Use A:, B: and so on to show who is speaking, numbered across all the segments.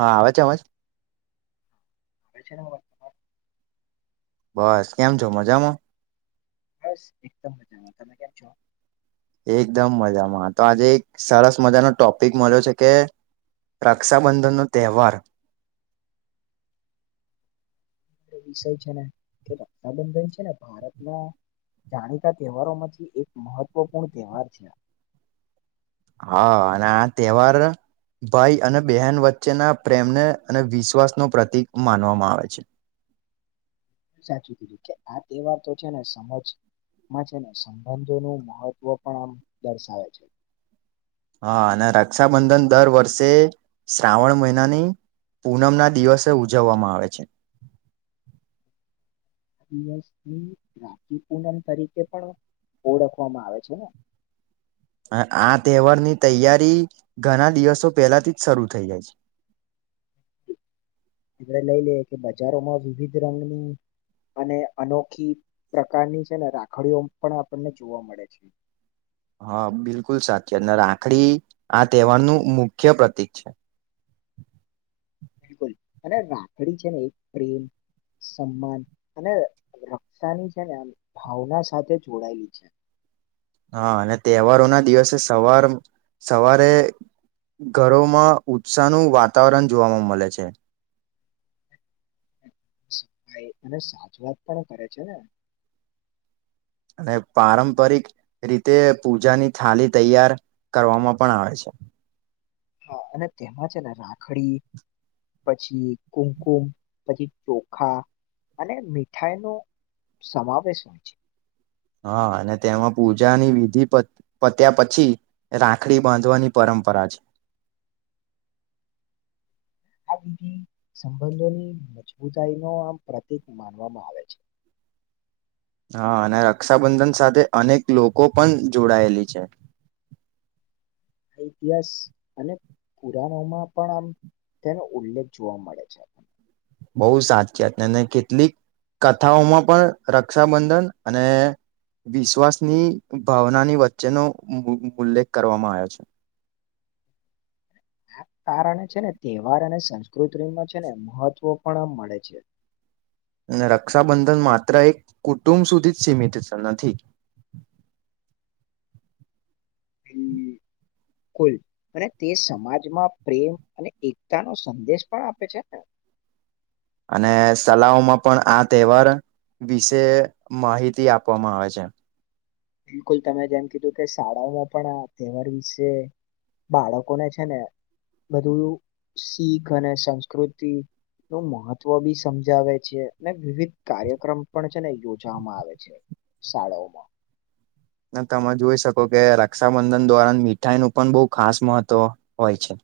A: હા આવેછે અવાજ.
B: [unintelligible]
A: બસ કેમ છો મઝામો.
B: બસ એકદમ મજામાં તમે કેમ છો.
A: એકદમ મજામાં તો આજે એક સરસ મજાનો ટોપિક મળ્યો છે કે રક્ષાબંધનનો તહેવાર
B: આપણો વિષય છે ને કે રક્ષાબંધન છે ને ભારતમાં જાણીતા તહેવારો માંથી એક મહત્વપૂર્ણ તહેવાર છે.
A: હા અને આ તહેવાર ભાઈ અને બહેન વચ્ચેના પ્રેમને અને વિશ્વાસ નો પ્રતીક માનવામાં આવે છે.
B: સાચું કીધું કે આ તેવાર તો છે ને સમજ માં છે ને સંબંધોનું મહત્વ પણ આમ દર્શાવે છે.
A: હા અને રક્ષાબંધન દર વર્ષે શ્રાવણ મહિનાની પૂનમના દિવસે ઉજવવામાં આવે છે.
B: દિવસ ભી રાતી પૂનમ તરીકે પણ ઓળખવામાં આવે છે ને
A: આ-આ તહેવાર ની તૈયારી ઘણા દિવસો પહેલા થીજ શરૂ થઈ જાય છે. [unintelligible]
B: આપણે લઈ લઈએ કે બજારોમાં વિવિધ રંગની અને અનોખી પ્રકારની છેને રાખડીઓમ પણ આપણને જોવા મળે છે.
A: [inaudible] હઅ બિલકુલ સાચે ને રાખડી આ તહેવારનું મુખ્ય પ્રતિક છે. [inaudible]
B: બિલકુલ અને રાખડી છે ને એક પ્રેમ સમ્માન અને રક્ષાની છે ને આમ ભાવના સાથે જોડાયેલી છે.
A: હા અને તહેવારોના દિવસે સવાર સવારે ઘરોમાં ઉત્સાહનું વાતાવરણ જોવામાં મલે છે. [inaudible]
B: ખાઈ અને સાચવાત પણ કરે છેને.
A: અને પારંપરિક રીતે પૂજાની થાલી તૈયાર કરવામાં પણ આવે છે. [inaudible]
B: હા અને તેમાં છેને રાખડી પછી કુમકુમ પછી ચોખા અને મીઠાઈનો સમાવેશ હોય છે.
A: હા અને તેમાં પૂજાની વિધિ પત પત્યા પછી રાખડી બાંધવાની પરા પરંપરા છે.
B: આ બીધી સંબંધોની મજબૂતાયનો આમ પ્રતીક માનવામાં આવે છે.
A: [inaudible] હા અને રક્ષાબંધન સાથે અનેક લોકો પણ જોડાયેલી છે.
B: ઇતિહાસ અને કુરાણો માં પણ આમ તેનો ઉલ્લેખ જોવા મળે છે.
A: બહુ સાતચાતને ને કેટલીક કથાઓમાં પણ રક્ષાબંધન અને વિશ્વાસની ભાવનાની વચ્ચેનો ઉલ્લેખ કરવામાં આવ્યો છે [unintelligible]
B: આ કારણે છે ને તહેવાર અને સંસ્કૃતિમાં છે ને મહત્વ પણ આ મળે છે.
A: [unintelligible] અને રક્ષાબંધન માત્ર એક કુટુંબ સુધી જ સીમિત નથી. [unintelligible]
B: હમ.
A: [unintelligible]
B: કુલ અને તે સમાજમાં પ્રેમ અને એકતા નો સંદેશ પણ આપે છે ને.
A: અને સલાઓમાં પણ આ તહેવાર વિશે માહિતી આપવામાં આવે છે.
B: બિલકુલ તમે જેમ કીધું કે શાળાઓમાં પણ આ તહેવાર વિશે બાળકોને છે ને બધું શીખ અને સંસ્કૃતિ નું મહત્વ બી સમજાવે છે અને વિવિધ કાર્યક્રમ પણ છે ને યોજવામાં આવે છે શાળાઓમાં
A: તમે જોઈ શકો કે રક્ષાબંધન દ્વારા મીઠાઈ નું પણ બહુ ખાસ મહત્વ હોય છે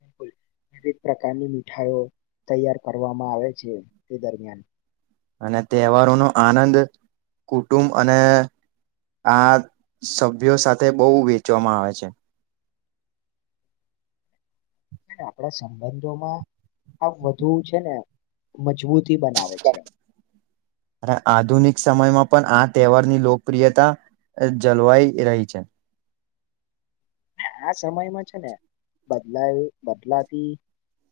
B: બિલકુલ, વિવિધ પ્રકારની મીઠાઈઓ તૈયાર કરવામાં આવે છે તે દરમિયાન
A: અને તહેવારો નો આનંદ કુટુંબ અને આ સભ્યો સાથે બહુ વેચવામાં આવે છે
B: આપણા સંબંધોમાં આ વધુ છે ને મજબૂત તી બનાવે છે
A: આધુનિક સમયમાં પણ આ તહેવારની લોકપ્રિયતા જલવાઈ રહી છે
B: આ સમયમાં છે ને બદલાય બદલાતી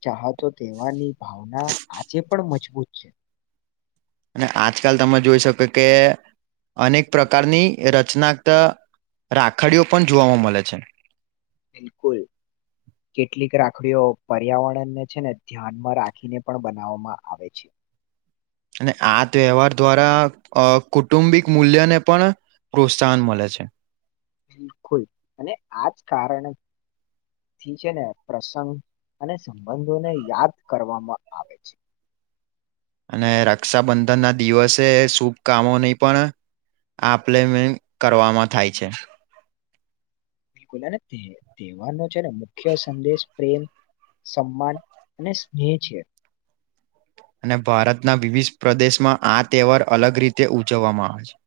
B: ચાહતો તેવાની ભાવના આજે પણ મજબૂત છે
A: અને આજકાલ તમે જોઈ શકો કે અનેક પ્રકારની રચના રાખડીઓ પણ જોવામાં મળે છે
B: બિલકુલ કેટલીક રાખડીઓ પર્યાવરણને છે ને ધ્યાનમાં રાખીને પણ બનાવવામાં આવે છે
A: અને આ તહેવાર દ્વારા અ કુટુંબિક મૂલ્યને પણ પ્રોત્સાહન મળે છે
B: બિલકુલ અને આજ કારણે થી છે ને પ્રસંગ અને સંબંધોને યાદ કરવામાં આવે છે
A: અને રક્ષાબંધન ના દિવસે શુભ કામો નહી પણ આ પ્લેમેન્ટ કરવામાં થાય છે
B: બિલકુલ અને તહેવારનો છે ને મુખ્ય સંદેશ પ્રેમ સમાન અને સ્નેહ છે
A: અને ભારતના વિવિધ પ્રદેશમાં આ તહેવાર અલગ રીતે ઉજવવામાં આવે છે [unintelligible]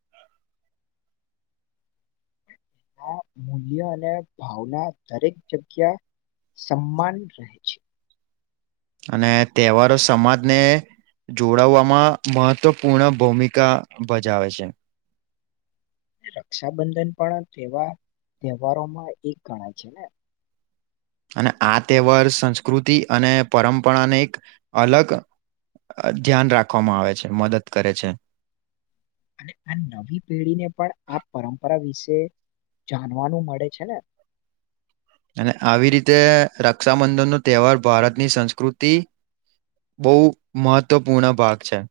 B: આ મૂલ્ય અને ભાવના દરેક જગ્યા સમ્માન રહે છે
A: અને તહેવારો સમાજને જોડાવવામાં મહત્વપૂર્ણ ભૂમિકા ભજાવે છે
B: રક્ષાબંધન પણ તેવા તહેવારોમાં એક ગણાય છે ને
A: અને આ તહેવાર સંસ્કૃતિ અને પરંપરાને એક અલગ ધ્યાન રાખવામાં આવે છે મદદ કરે છે
B: અને આ નવી પેઢીને પણ આ પરંપરા વિશે જાણવાનું મળે છે ને
A: અને આવી રીતે રક્ષાબંધન નો તહેવાર ભારતની સંસ્કૃતિ બહુ મહત્વપૂર્ણ ભાગ છે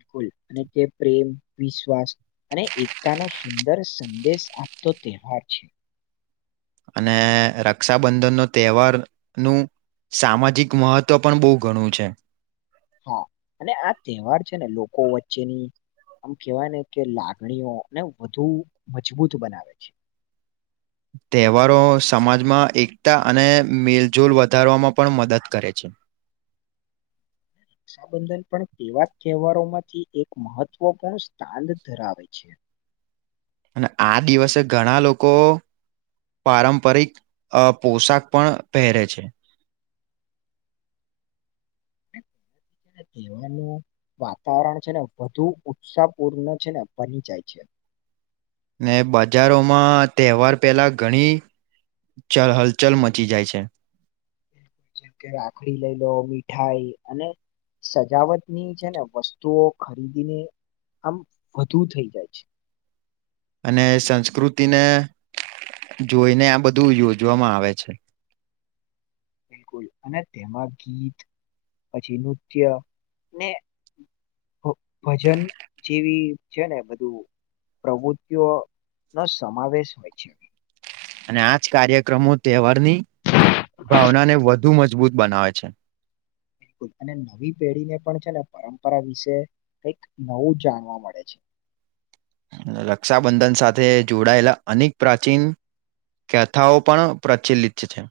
B: લકુલ અને કે પ્રેમ વિશ્વાસ અને એકતા નો સુંદર સંદેશ આપતો તહેવાર છે
A: અને રક્ષાબંધનનો તહેવારનું સામાજિક મહત્વ પણ બહુ ઘણું છે
B: હા અને આ તહેવાર છે ને લોકો વચ્ચેની આમ કેહેવાય ને કે લાગણીઓને વધુ મજબૂત બનાવે છે
A: તહેવારો સમાજમાં એકતા અને મેલજોલ વધારવામાં પણ મદદ કરે છે [inaudible]
B: રક્ષાબંધન પણ તેવા તહેવારો માંથી એક મહત્વપૂર્ણ સ્થાન ધરાવે છે
A: અને આ દિવસે ઘણા લોકો પારંપરિક પોશાક પણ પહેરે છે.
B: જીવાનું વાતાવરણ છે ને વધુ ઉત્સાહ પૂર્ણ છે ને બની જાય છે.
A: ને બજારોમાં તહેવાર પહેલા ઘણી ચળ હલચલ મચી જાય છે.
B: જેમ કે રાખડી લઈ લો મીઠાઈ અને સજાવટ ની છે ને વસ્તુઓ ખરીદીને આમ વધુ થઇ જાય છે.
A: અને સંસ્કૃતિને જોઈને આ બધું યોજવામાં આવે છે.
B: બિલકુલ અને તેમાં ગીત પછી નૃત્ય ને ભજન જેવી છે ને બધું પ્રવૃત્તિઓ નો સમાવેશ હોય છે.
A: અને આજ કાર્યક્રમો તહેવાર ની ભાવના ને વધુ મજ મજબૂત બનાવે છે.
B: બિલકુલ અને નવી પેઢીને પણ છે ને પરંપરા વિશે કઈક નવું જાણવા મળે છે.
A: રક્ષાબંધન સાથે જોડાયેલા અનેક પ્રાચીન કથાઓ પણ પ્રચલિત છે.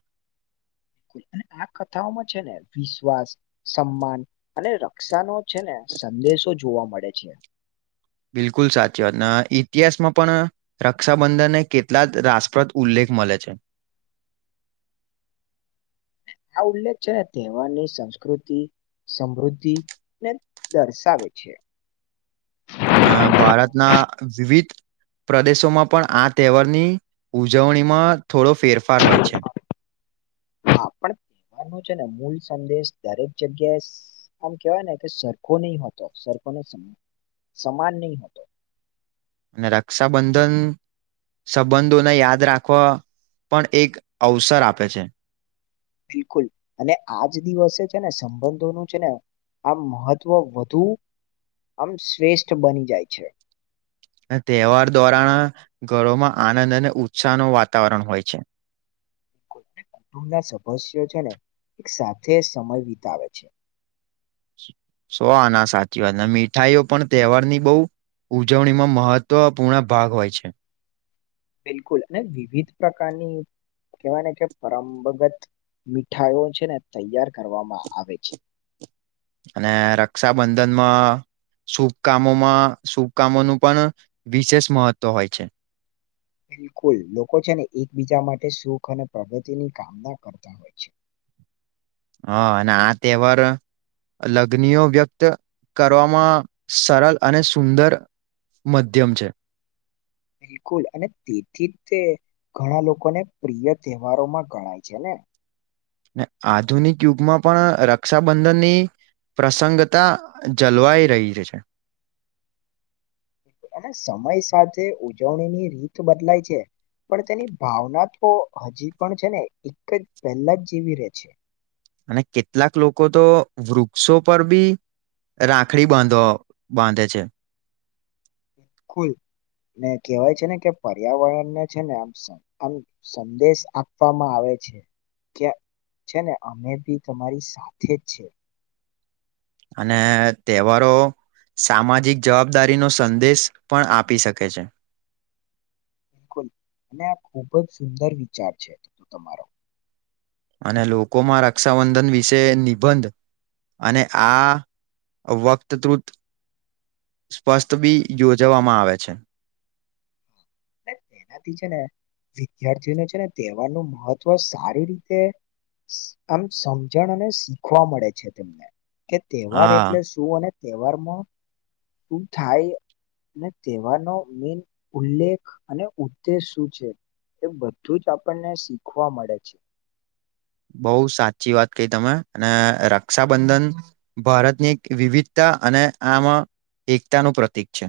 B: [unintelligible] આ કથાઓમાં છે ને વિશ્વાસ, સમ્માન અને રક્ષાનો છે ને સંદેશો જોવા મળે છે.
A: બિલકુલ સાચી વાત ઇતિહાસમાં પણ રક્ષાબંધનને કેટલા જ રાસપ્રદ ઉલ્લેખ મળે છે.
B: આ ઉલ્લેખ છે, તહેવારની સંસ્કૃતિ સમૃદ્ધિ ને દર્શાવે છે.
A: અ ભારતના વિવિધ પ્રદેશોમાં પણ આ તહેવારની ઉજવણીમાં થોડો ફેરફાર હોય છે.
B: હા પણ તહેવાર ન છે ને મૂલ સંદેશ દરેક જગ્યાએ આમ કેહેવાય ને કે સરખો નહીતો સરખો ને સમાન નહી હોતો.
A: અને રક્ષાબંધન સંબંધોને યાદ રાખવા પણ એક અવસર આપે છે.
B: બિલકુલ અને આજ દિવસે છે ને સંબંધોનું છે ને આ મહત્વ વધુ આમ શ્રેષ્ઠ બની જાય છે.
A: તહેવાર દ્વારા ઘરોમાં આનંદ અને ઉત્સાહ નો વાતાવરણ હોય છે. [inaudible]
B: કટુંબ ના સદસ્યો છેને એક સાથે સમય વિતાવે છે.
A: સોના સાચી વાત અને મીઠાઈઓ પણ તહેવાર ની બહુ ઉજવણીમાં મહત્વપૂર્ણ ભાગ હોય છે.
B: બિલકુલ અને વિવિધ પ્રકારની કેવા કે પરમપગત મીઠાઈઓ છે ને તૈયાર કરવામાં આવે છે.
A: અને રક્ષાબંધનમાં શુભ કામોમાં શુભ કામોનું પણ વિશેષ મહત્વ હોય છે.
B: બિલકુલ લોકો છે ને એકબીજા માટે સુખ અને પ્રગતિની કામના કરતા હોય છે.
A: હ અને આ તહેવાર લગણીઓ વ્યક્ત કરવામાં સરળ અને સુંદર મધ્યમ છે.
B: બિલકુલ. અને તેથી તે ઘણા લોકોને પ્રિય તહેવારોમાં ગણાય છે ને.
A: ને આધુનિક યુગમાં પણ રક્ષાબંધનની પ્રસંગતા જલવાઈ રહી લી છે.
B: અને સમય સાથે ઉજવણી ની રીત બદલાય છે. પણ તેની ભાવના તો હજી પણ છે ને એક જ પહેલા જ જવી રે છે.
A: અને કેટલાક લોકો તો વૃક્ષો પર બી રાખડી બાંધો બાંધે છે.
B: કુલ ને કહેવાય છે ને કે પર્યાવરણને છે ને આમ આમ સંદેશ આપવામાં આવે ક્યાં છે ને અમે બી તમારી સાથે જ છે.
A: અને તહેવારો સામાજિક જવાબદારીનો સંદેશ પણ આપી શકે છે.
B: બિલકુલ. અને આ ખૂબ જ સુંદર વિચાર છે. તમારો!
A: અને લોકોમાં રક્ષાબંધન વિશે નિબંધ અને આ વક્તતૃત સ્પષ્ટબી યોજવામાં આવે છે. [inaudible]
B: તેથી છે ને વિદ્યાર્થીઓને છે ને તહેવાર નું મહત્વ સારી રીતે આમ સમજણ અને શીખવા મળે છે તેમને કે તહેવાર
A: હા
B: એટલે શું! અને તહેવારમાં શું થાય અને તહેવારનો મેન ઉલ્લેખ અને ઉદ્દેશ શું છે. એ બધું જ આપણને શીખવા મળે છે.
A: બહુ સાચી વાત કહી તમે. અને રક્ષાબંધન ભારતની એક વિવિધતા અને આમ એકતાનું પ્રતીક છે.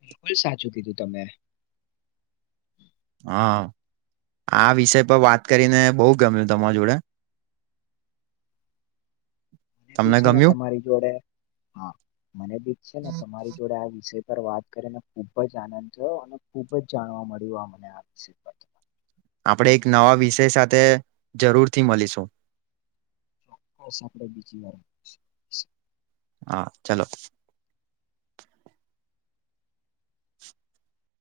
B: બિલકુલ સાચું કીધું તમે.
A: હા. આ વિષય પર વાત કરીને બોઉ ગમ્યું તમારા જોડે. [inaudible]
B: મને બી છે ને
A: ગમ્યું
B: તમારી જોડે હા મને બી છે ને તમારી જોડે આ વિષય વાત કરીને ખુબ જ આનંદ થયો. અને ખુબ જ જાણવા મળ્યું આ મને આ
A: આપણે એક નવા વિષય સાથે જરૂરથી મલીશું.
B: આપડે બીજી વાર
A: હા ચાલો.